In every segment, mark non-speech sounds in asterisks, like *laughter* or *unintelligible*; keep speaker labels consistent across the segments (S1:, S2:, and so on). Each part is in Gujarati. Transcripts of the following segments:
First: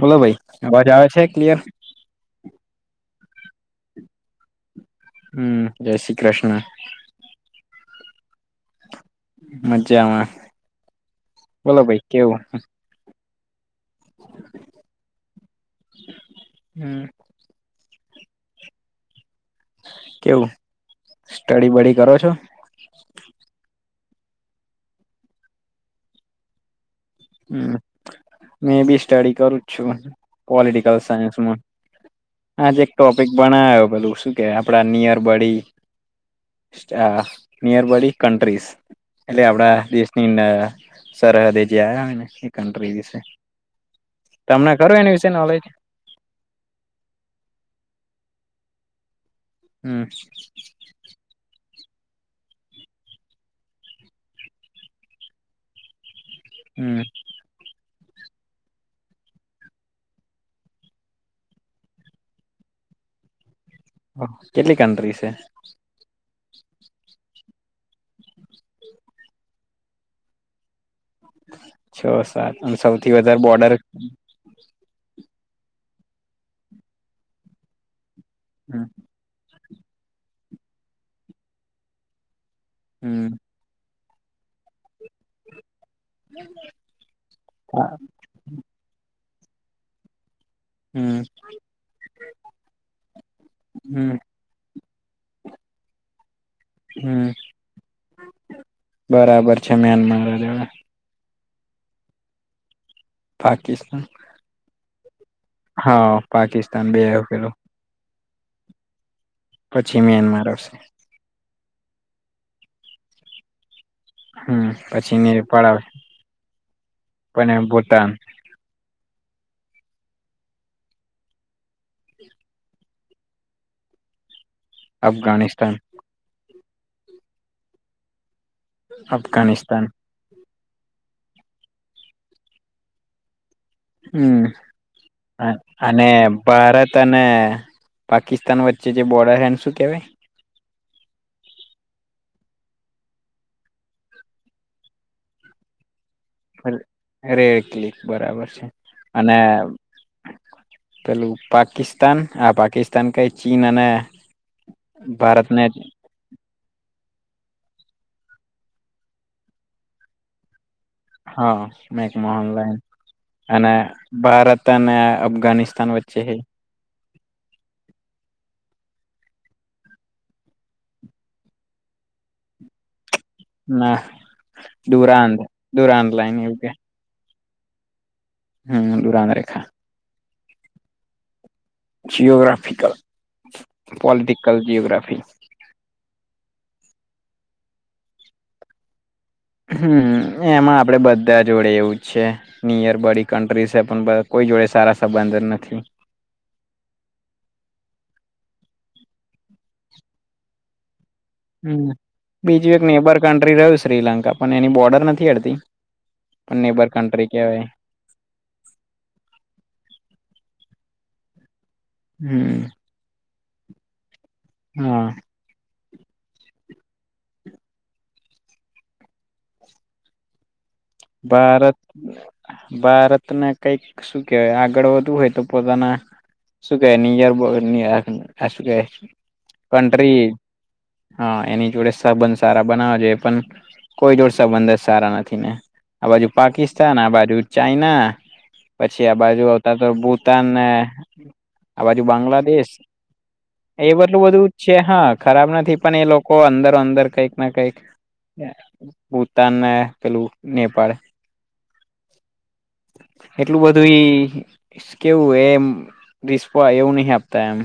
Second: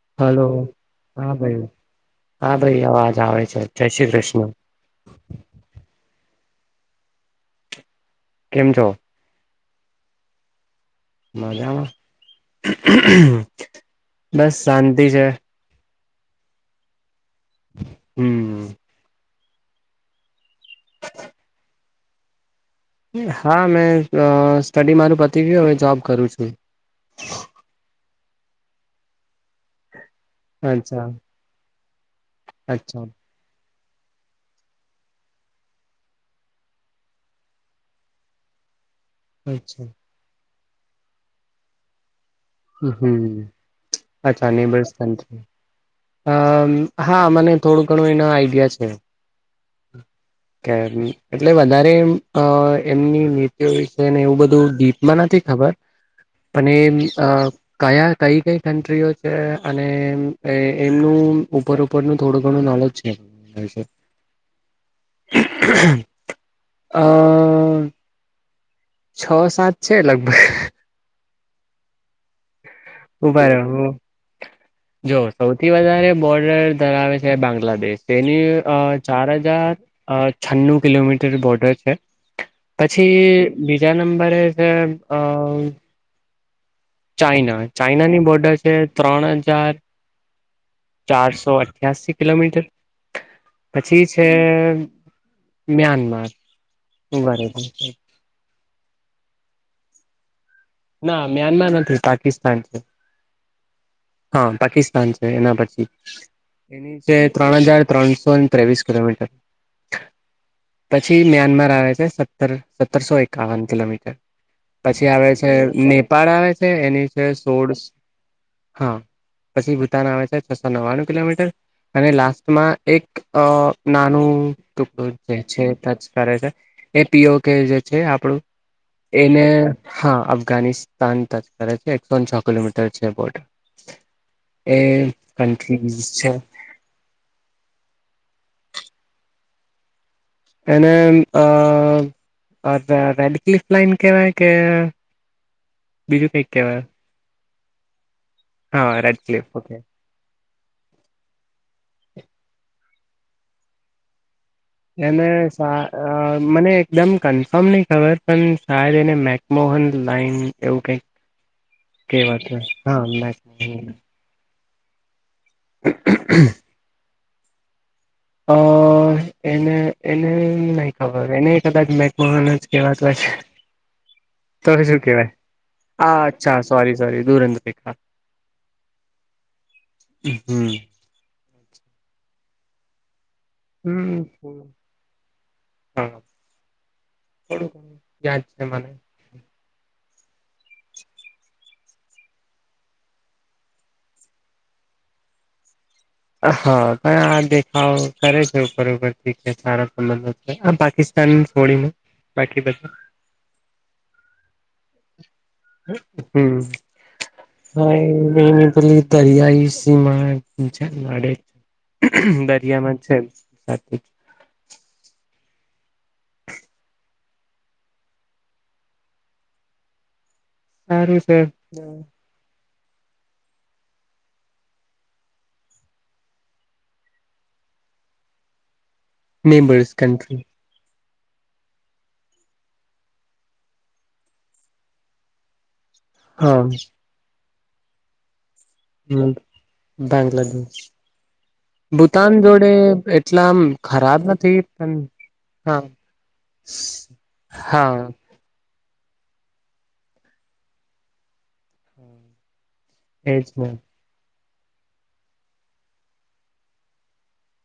S1: બોલો ભાઈ
S2: હલો,
S1: અવાજ આવે છે
S2: હા
S1: ક્લિયર
S2: ભાઈ, હા ભાઈ અવાજ આવે છે, જય શ્રી કૃષ્ણ.
S1: હમ્મ જય શ્રી કૃષ્ણ.
S2: કેમ છો?
S1: મજમાં.
S2: મજામાં? બસ શાંતિ છે.
S1: હમ્મ
S2: હમ્મ
S1: કેવું સ્ટડી બડી કરો છો?
S2: હા મેં સ્ટડી મારું પતિ ગયું, હવે જોબ કરું છું.
S1: હમ્મ મે બી સ્ટડી કરું જ છું. કોલિટિકલ
S2: અચ્છા
S1: સાયન્સમાં, આજે એક
S2: અચ્છા
S1: ટોપિક બનાયો પેલું શું કે આપણા નિયર બડી. અ નિયરબડી કન્ટ્રીસ. એટલે આપડા
S2: અચ્છા
S1: દેશની ન સરહદે જે આયા હોયને કન્ટ્રી વિશે,
S2: હમ
S1: તમને કરું એની વિશે નોલેજ?
S2: હમ હા મને થોડું ઘણું એના આઈડિયા છે.
S1: હમ્મ
S2: કર્વી એટલે વધારે અ એમની નીત વિશે ને એવું બધું ડીપમાં નથી ખબર.
S1: *inaudible*
S2: અને
S1: હમ
S2: અ કયા કઈ કઈ કન્ટ્રીઓ છે અને એમનું ઉપર નું થોડું ઘણું નોલોજ છે.
S1: ઓ કેટલી કન્ટ્રી છે.
S2: અ છ સાત છે લગભગ.
S1: છ સાત અને સૌથી વધારે
S2: ઉભા
S1: બોર્ડર
S2: રૅવ જો સૌથી વધારે બોર્ડર ધરાવે છે બાંગ્લાદેશ. તેની
S1: હમ
S2: ચાર હજાર છન્નું કિલોમીટર બોર્ડર છે. પછી
S1: હમ
S2: બીજા નંબરે છે અ
S1: *inaudible*
S2: ચાઈના ચાઈના ની બોર્ડર છે ત્રણ હજાર
S1: હમ
S2: ચારસો અઠ્યાસી કિલોમીટર પછી
S1: હમ
S2: છે મ્યાનમાર
S1: હમ
S2: *unintelligible*
S1: બરાબર છે મ્યાનમાર *unintelligible*
S2: ના મ્યાનમાર નથી પાકિસ્તાન છે.
S1: પાકિસ્તાન
S2: હા પાકિસ્તાન છે એના પછી
S1: હા પાકિસ્તાન
S2: એની
S1: બે
S2: છે
S1: આવ પેલું
S2: ત્રણ હજાર ત્રણસો ત્રેવીસ કિલોમીટર
S1: પછી મ્યાનમાર આવશે.
S2: પછી મ્યાનમાર આવે છે સત્તર સત્તરસો એકાવન કિલોમીટર.
S1: હમ્મ પછી
S2: આવે છે
S1: આવે
S2: નેપાળ આવે છે એની છે
S1: પણ
S2: સોળ
S1: ભૂટાન
S2: હા પછી ભૂતાન આવે છે છસો નવ્વાણું કિલોમીટર. અને લાસ્ટમાં એક અ નાનું ટુકડું જે છે
S1: અફઘાનિસ્તાન
S2: ટચ કરે છે એ પીઓ કે જે છે આપણું એને
S1: અફઘાનિસ્તાન
S2: હા અફઘાનિસ્તાન ટચ કરે છે એકસોને છ કિલોમીટર છે બોર્ડર
S1: હમ્મ
S2: એ
S1: અને
S2: કન્ટ્રીઝ છે
S1: ભારત ને પાકિસ્તાન વચ્ચે જે બોર્ડર હ એને શું કેહેવાય
S2: એને અ રેડ કલીફ લાઇન કેવાય કે બીજું કઈક કેવાય
S1: રેડ ક્લિક બરાબર છે
S2: હા રેડ
S1: અને
S2: ક્લિફ ઓકે
S1: પેલું પાકિસ્તાન આ પાકિસ્તાન કઈ ચીન અને
S2: એને
S1: ભારતને
S2: સા અ મને એકદમ કન્ફર્મ નહી ખબર પણ શાયદ એને મેકમોહન લાઈન એવું કંઈક
S1: હા મેક મોહન લાઇન અને
S2: મેકમોહન
S1: ભારત અને અફઘાનિસ્તાન વચ્ચે ની
S2: અ એને એને નહી ખબર એને કદાચ મેકમા જ કેવાત હોય છે.
S1: ના
S2: તો શું કેવાય
S1: ડુરાંધ
S2: હ
S1: ડુરાંધ લાઈન એવું
S2: અચ્છા સોરી સોરી *unintelligible*
S1: હમ્મ દુરાંધ રેખા
S2: હમ્મ.
S1: જયો્યોગ્રાફિકલ
S2: હમ
S1: પોૉલિટિકલ જ્યોગ્રાફી
S2: હા થોડું ઘણું યાદ છે મને
S1: હમ્મ એમાં આપડે બધા જોડે એવું જ છે. નિયર બડી કન્ટ્રી છે પણ કોઈ જોડે સારા સંબંધ નથી.
S2: હા પણ આ દેખાવ કરે છે ઉપર ઉપરથી કે સારા સંબંધો છે આ પાકિસ્તાન
S1: હમ્મ
S2: છોડીને બાકી
S1: બીજું એક
S2: બધા
S1: નેબર કન્ટ્રી રહ્યું શ્રીલંકા પણ એની બોર્ડર નથી હડતી.
S2: *inaudible*
S1: નેબર કન્ટ્રી કેવાય.
S2: *inaudible* *inaudible* દરિયાઈ સીમા મળે,
S1: હમ
S2: દરિયામાં જ છે સાથે જ
S1: હા,
S2: સારું છે
S1: ભારત ભારતને કઈક શું કેહેવાય આગળ વધવું હોય, તો પોતાના શું કેવાય *inaudible* શું કેવાય કન્ટ્રી હા, એની જોડે સબંધ સારા બનાવા જોએ પણ કોઈ જોડ સંબંધર સારા નથી ને આ બાજુ
S2: હા
S1: પાકિસ્તાન આ બાજુ ચાઈના પછી આ બાજુ આવતા તો ભૂતાન ને
S2: બાંગ્લાદેશ
S1: આ બાજુ
S2: ભૂતાન જોડે
S1: બાંગ્લાદેશ
S2: એટલા આમ
S1: એ
S2: ખરાબ
S1: બધલું બધું જ
S2: નથી
S1: છે,
S2: પણ
S1: હા ખરાબ
S2: હા
S1: નથી પણ એ લોકો અંદર અંદર કઈક ના કંઈક
S2: હા
S1: ભૂતાન ને પેલું નેપાળ
S2: *inaudible* એજ
S1: એટલું
S2: ને
S1: બધું ઈ કેવું એ રિસ્પો એવું નહ આપતા એમ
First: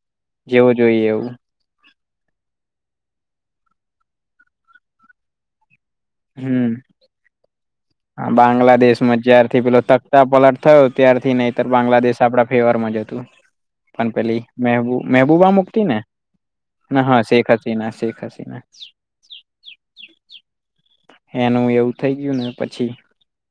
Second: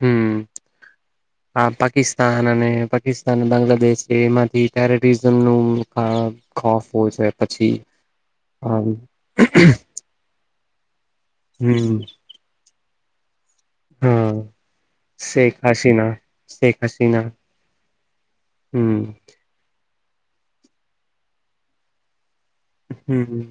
S2: હમ
S1: જેવું જોઈએ એવું.
S2: આ પાકિસ્તાન અને પાકિસ્તાન બાંગ્લાદેશ છે, એમાંથી ટેરેરિઝમ નું આ
S1: હમ
S2: ખોફ હો જોઈએ પછી આ
S1: સતા પલટ થયો ત્યારથી નહીતર બાંગ્લાદેશ આપડા ફેવર માં જ હતું. પણ
S2: હા
S1: પેલી મેબુ મહેબૂબા
S2: શેખ
S1: મુક્તી ને?
S2: હસીના શેખ
S1: ના હા
S2: હસીના
S1: શેખ હસીના શેખ હસીના,
S2: હમ
S1: એનું એવું થઈ ગયું ને પછી,
S2: હમ્મ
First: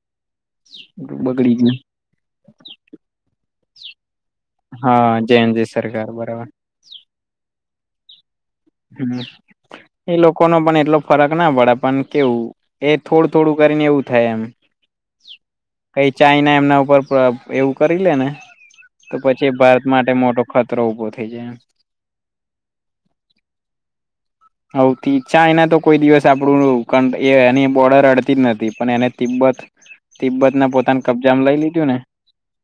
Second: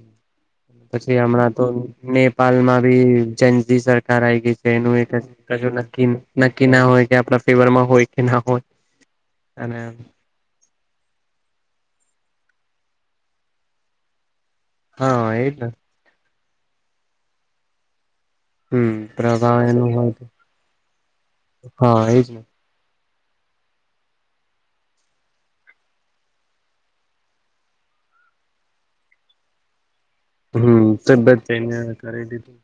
S2: પછી હમણાં
S1: બગડી
S2: તો
S1: ગયું
S2: *inaudible* નેપાલ માં બી જનજી સરકાર આવી ગઈ છે, એનું ક
S1: હા જેન જે સરકાર બરાબર
S2: નક્કી કે ના હોય, કે આપણા ફીવર માં હોય કે ના હોય
S1: હમ્મ
S2: અને
S1: એ લોકો નો પણ એટલો ફરક ના પડે પણ કેવું એ થોડું થોડું કરીને એવું થાય, એમ
S2: હા એજ ને
S1: કઈ ચાઈ ના એમના ઉપર એવું કરી લે ને,
S2: હમ
S1: તો પછી
S2: પ્રભાવ
S1: ભારત
S2: એનું
S1: માટે
S2: હોય
S1: મોટો ખતરો ઉભો થઇ જાય.
S2: હા, એ જ ને
S1: હ ઈછા એના તો કોઈ દિવસ આપણું એ એની બોર્ડર અડતી જ નથી, પણ એને તિબ્બત તિબ્બતને
S2: હમ
S1: પોતાને કબજામાં
S2: તબત
S1: લઈ
S2: એને
S1: લીધું ને,
S2: કરી દીધું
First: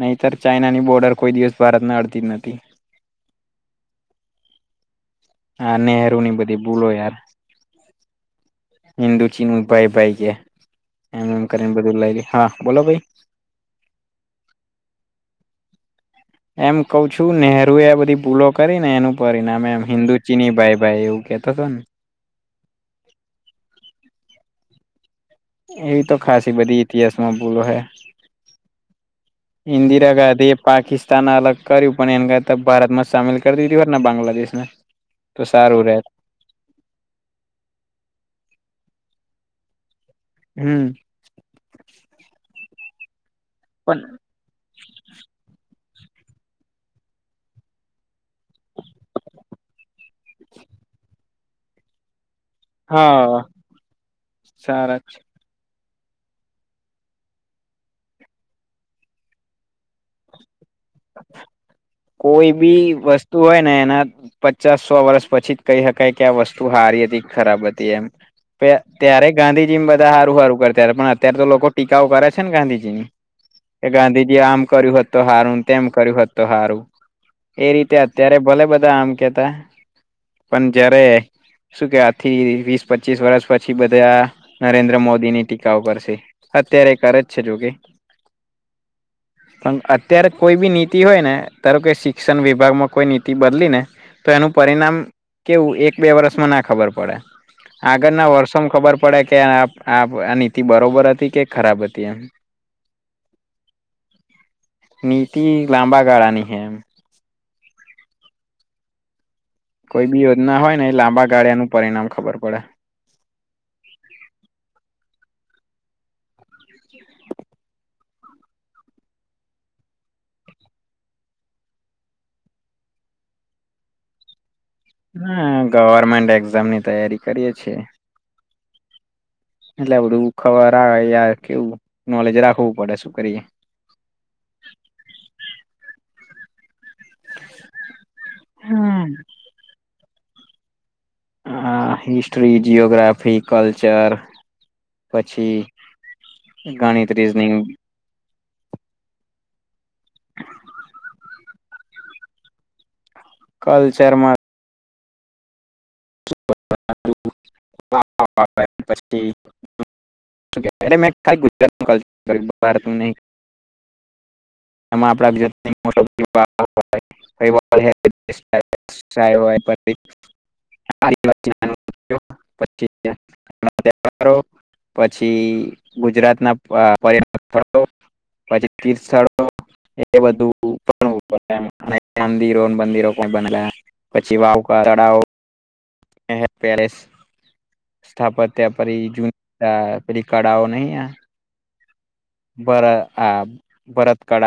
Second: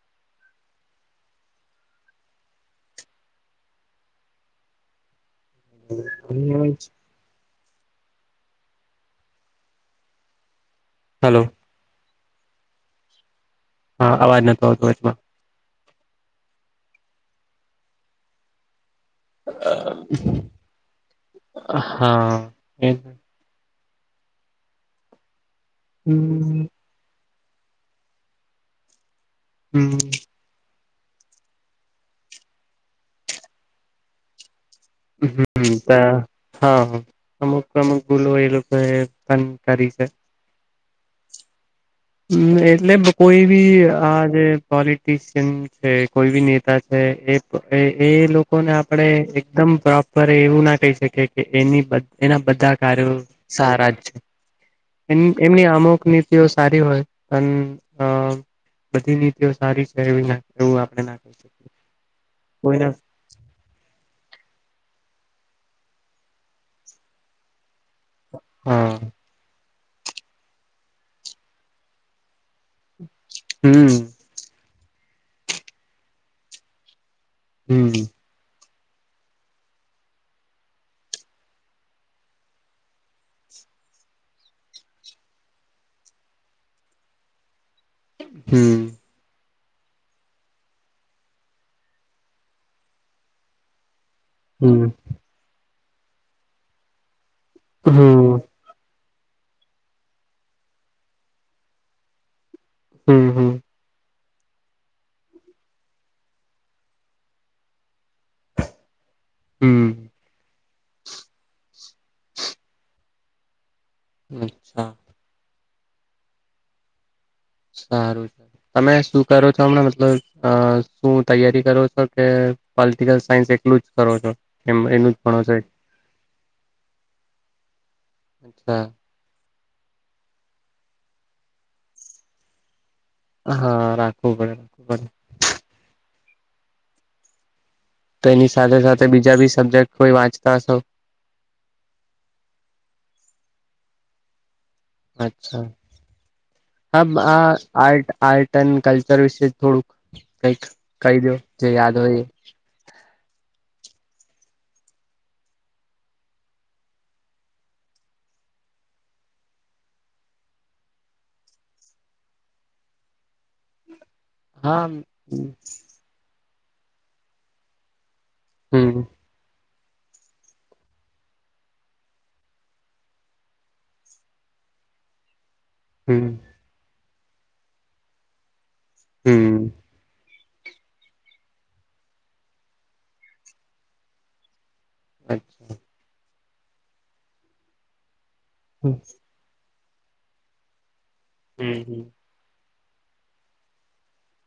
S1: નહીતર ચાાઈનાની બોર્ડર કોઈ દિવસ ભારતને અડતી જ નથી. હા, નહેરુ ની બધી ભૂલો, યાર હિન્ંદુ ચિનનું ભાઈ ભાઈ *inaudible*
S2: હાલો
S1: *inaudible* હા બોલો ભાઈ
S2: હા, અવાજ નતો આવતો એચમાં
S1: એમ કઉ છું, નેહરુ એ આ બધી ભૂલો કરી ને એનું પરિણામ એમ હિન્દુ ચીની ભાઈ ભાઈ એવું કેતો હતો ને,
S2: હા એ
S1: એવી તો ખાસી
S2: હમ
S1: બધી ઇતિહાસ માં ભૂલો હે,
S2: હમ
S1: ઇન્દિરા ગાંધી પાકિસ્તાન અલગ કર્યું પણ એને કતા ભારત માં સામેલ કરી દીધી હોય ને બાંગ્લાદેશને તો
S2: હમ
S1: સારું રહે,
S2: તા હા, અમુક અમુક ભૂલો એ લોકો એ પણ કરી છે.
S1: હમ્મ
S2: હમ્મ એટલે કોઈ બી
S1: પણ
S2: આજે પોલિટશિયન છે, કોઈ બી નેતા છે એ એ લોકોને આપણે એકદમ પ્રોપરે એવું ના કહી શકીએ, કે એ એના બધા સારૂ
S1: હા
S2: સારા છે,
S1: સારા
S2: એ એમની અમુક નીતિઓ સારી હોય અને અ બધી નીતિઓ સારી છે, એવી એવું આપડણે ના ક શકીએ
S1: કોઈ બી
S2: કોઈને
S1: વસ્તુ તું હોય ને એના પચાસ સો વર્ષ પછી જ કહી શકાય કે આ વસ્તુ હારી હતી ખરાબ હતી એમ
S2: હા
S1: ત્યારે ગાંધી બધા સારું સારું કરતા પણ અત્યારેાર તો લોકો ટીકાઓ કરે છે, ને ગાંધીજી ની કે
S2: હમ
S1: ગાંધીજી કે આમ કર્યું હત તો હારું તેમ કર્યું હત તો સારું એ
S2: હમ
S1: રીતે અત્યારે ભલે બધા આમ કેતા પણ જયારે શું કે આથી વીસ પચીસ વર્ષ પછી બધા નરેન્દ્ર મોદીની ટીકાઓ કરશે અત્યારે કર જ છે, જો કે
S2: હમ
S1: પણ અત્યારે કોઈ બી નીતિ હોય ને ધારું કે શિક્ષણ વિભાગમાં કોઈ નીતિ બદલી ને તો એનું
S2: હમ
S1: પરિણામ કેવું એક બે વર્ષમાં ના ખબર પડે આગળના
S2: હમ
S1: વર્ષોમાં ખબર પડ પડે કે આ નીતિ બરોબર હતી કે ખરાબ હતી એમ
S2: હમ હમ
S1: નીતિ લાંબા ગાળાની હે એમ
S2: હમ
S1: કોઈ બી યોજના હોય ને એ લાંબા ગાળિયાનું પરિણામ ખબર પડે
S2: અચ્છા સારું છે, તમે શું કરો છો હમણાં મતલબ અ શું તૈયારી કરો છો કે પોલિટિકલ સાયન્સ એલું જ કરો છો. એમ એનું જ
S1: હ
S2: ભણો છો
S1: ગવર્મેન્ટ એક્ઝામ ની તૈયારી કરીએ છીએ.
S2: અચ્છા.
S1: એટલે આપડું ખબર આવે યાર કેવું નોલેજ રાખવું પડે શું કરીએ.
S2: હા રાખવું પડે રાખવું પડે. તો એની સાથે સાથે બીજા બી સબ્જેક્ટ કોઈ વાંચતા હશો.
S1: હ હિસ્ટ્રી જિઓગ્રાફી કલ્ચર. પછી
S2: અચ્છા
S1: ગણિત
S2: હબ આ
S1: રીઝનિંગ
S2: આટ આર્ટ. ન કલ્ચર વિશે થોડુંક કઈક કહી દો જે યાદ હોય એ
S1: કલ્ચરમાં પસ્ટી મેા ગુજરાત ન ક ભારત નહી.
S2: હા
S1: એમાં આપડા *unintelligible*
S2: હમ.
S1: ચાય હોય પી *unintelligible*
S2: હમ
S1: ગુજરાત ના પર્યટન સ્થળો પછી તીર્થ સ્થળો.
S2: હમ
S1: એ બધું પણુંડ મંદિરો મંદિરો કો બનેલા પછી વાવકા તળાવ
S2: અચ્છા.
S1: પેલેસ સ્થાપત્યા પ
S2: હમ
S1: જ અ પેરી કડાઓ નહી
S2: હમ હમ.
S1: બરા આ ભરત કળ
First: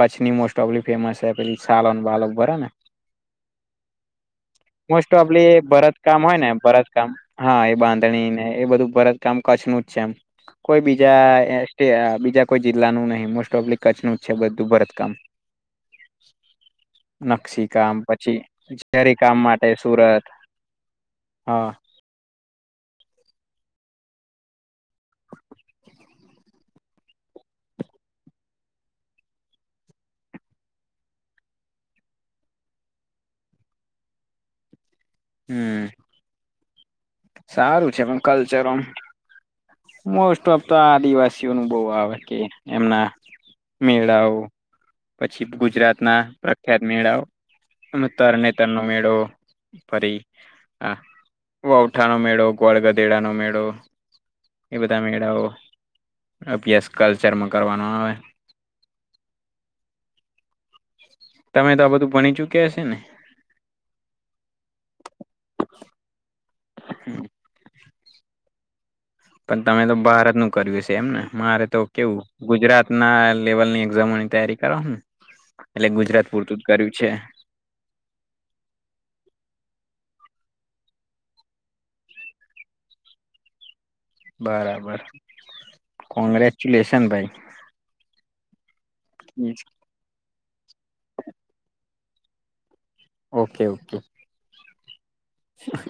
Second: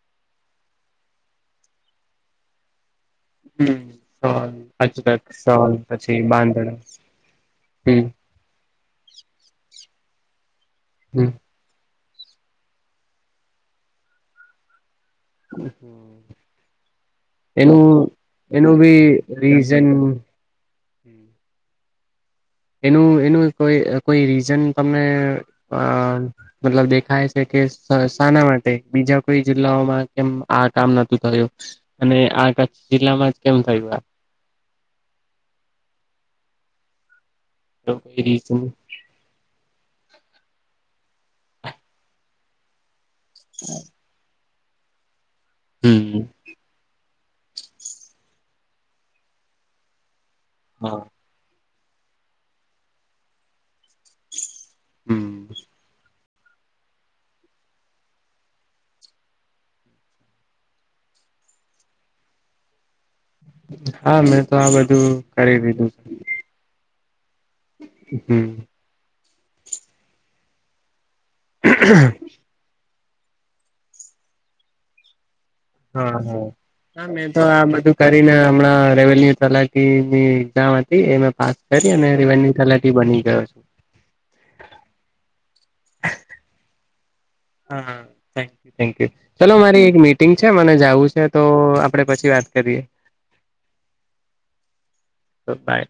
S1: કચછની મોસ્ટ ઓફલી ફેમસ છે, પછી સાલન બાલક બરા ને
S2: હમ સ.
S1: મોસ્ટ ઓફ આપ ભરત કામ હોય ને ભરત કામ હા એ
S2: હમ
S1: બાંધણીને એ બધું ભરત કેમ કચ્છ નું જ છે, એમ કોઈ બીજા
S2: હમ
S1: બીજા કોઈ જિલ્લાનું નહીિ મોસ્ટ ઓફ કચ્છ નું જ છે, બધું ભરતકામ
S2: *inaudible*
S1: નકશી
S2: એનું
S1: કામ પછી
S2: એનું બી
S1: જરી કામ માટે
S2: રીઝન
S1: સુરત હા
S2: એનું એનું કોઈ કોઈ રીઝન તમને અ મતલબ દેખાય છે કે શાના માટે બીજા કોઈ જિલ્લાઓમાં કેમ આ કામ નતું થયું. અને આ કચ્છ જિલ્લામાં જ કેમ થયું આ
S1: હમ્મ સારું
S2: આ
S1: છે અમ
S2: કોઈ રીઝન
S1: કલ્ચર એમ મોસ્ટ ઓફ તો આદિવાસીઓ નો બહ આવે કે એમના
S2: *inaudible*
S1: મેળાઓ પછી ગુજરાત ના
S2: હમ
S1: પ્રખ્યાત મેળા તરને તર નો મેળો ફરી હા વૌઠા નો મેળો ગોળ ગધેડા નો મેળો એ બધા
S2: હમ
S1: મેળાઓ અભ્યાસ કલ્ચરમાં કરવાનો આવે. તમે તો આ બધું ભણી ચુક્યા હશે ને.
S2: હા મેં તો આ બધું કરી દીધું છે. હમ્મ
S1: પણ તમે તો ભારત નું કર્યું છે એમ ને મારે તો કેવું. ગુજરાત ના લેવલની એક્ઝામોની તૈયારી કરોને એટલે
S2: હા
S1: ગુજરાત
S2: હા
S1: પૂરતું જ કર્યું
S2: હા
S1: છે.
S2: મેં તો આ બધું કરીને હમણાં રેવન્યુ તલાટી ની એક્ઝામ હતી એમે પાસ કરીએ ને રવેન્યક તલાઠી બની ગયો છ
S1: બરાબર કોંગ્રેચ્યુલેશન ભાઈ
S2: હા થેન્ક યુ થેન્ક યુ ચલો મારી એક મીટિ ટિંગ છે મને જવું છે તો આપડે પછી વાત કરીએ
S1: ઓકે ઓકે
S2: તો બાય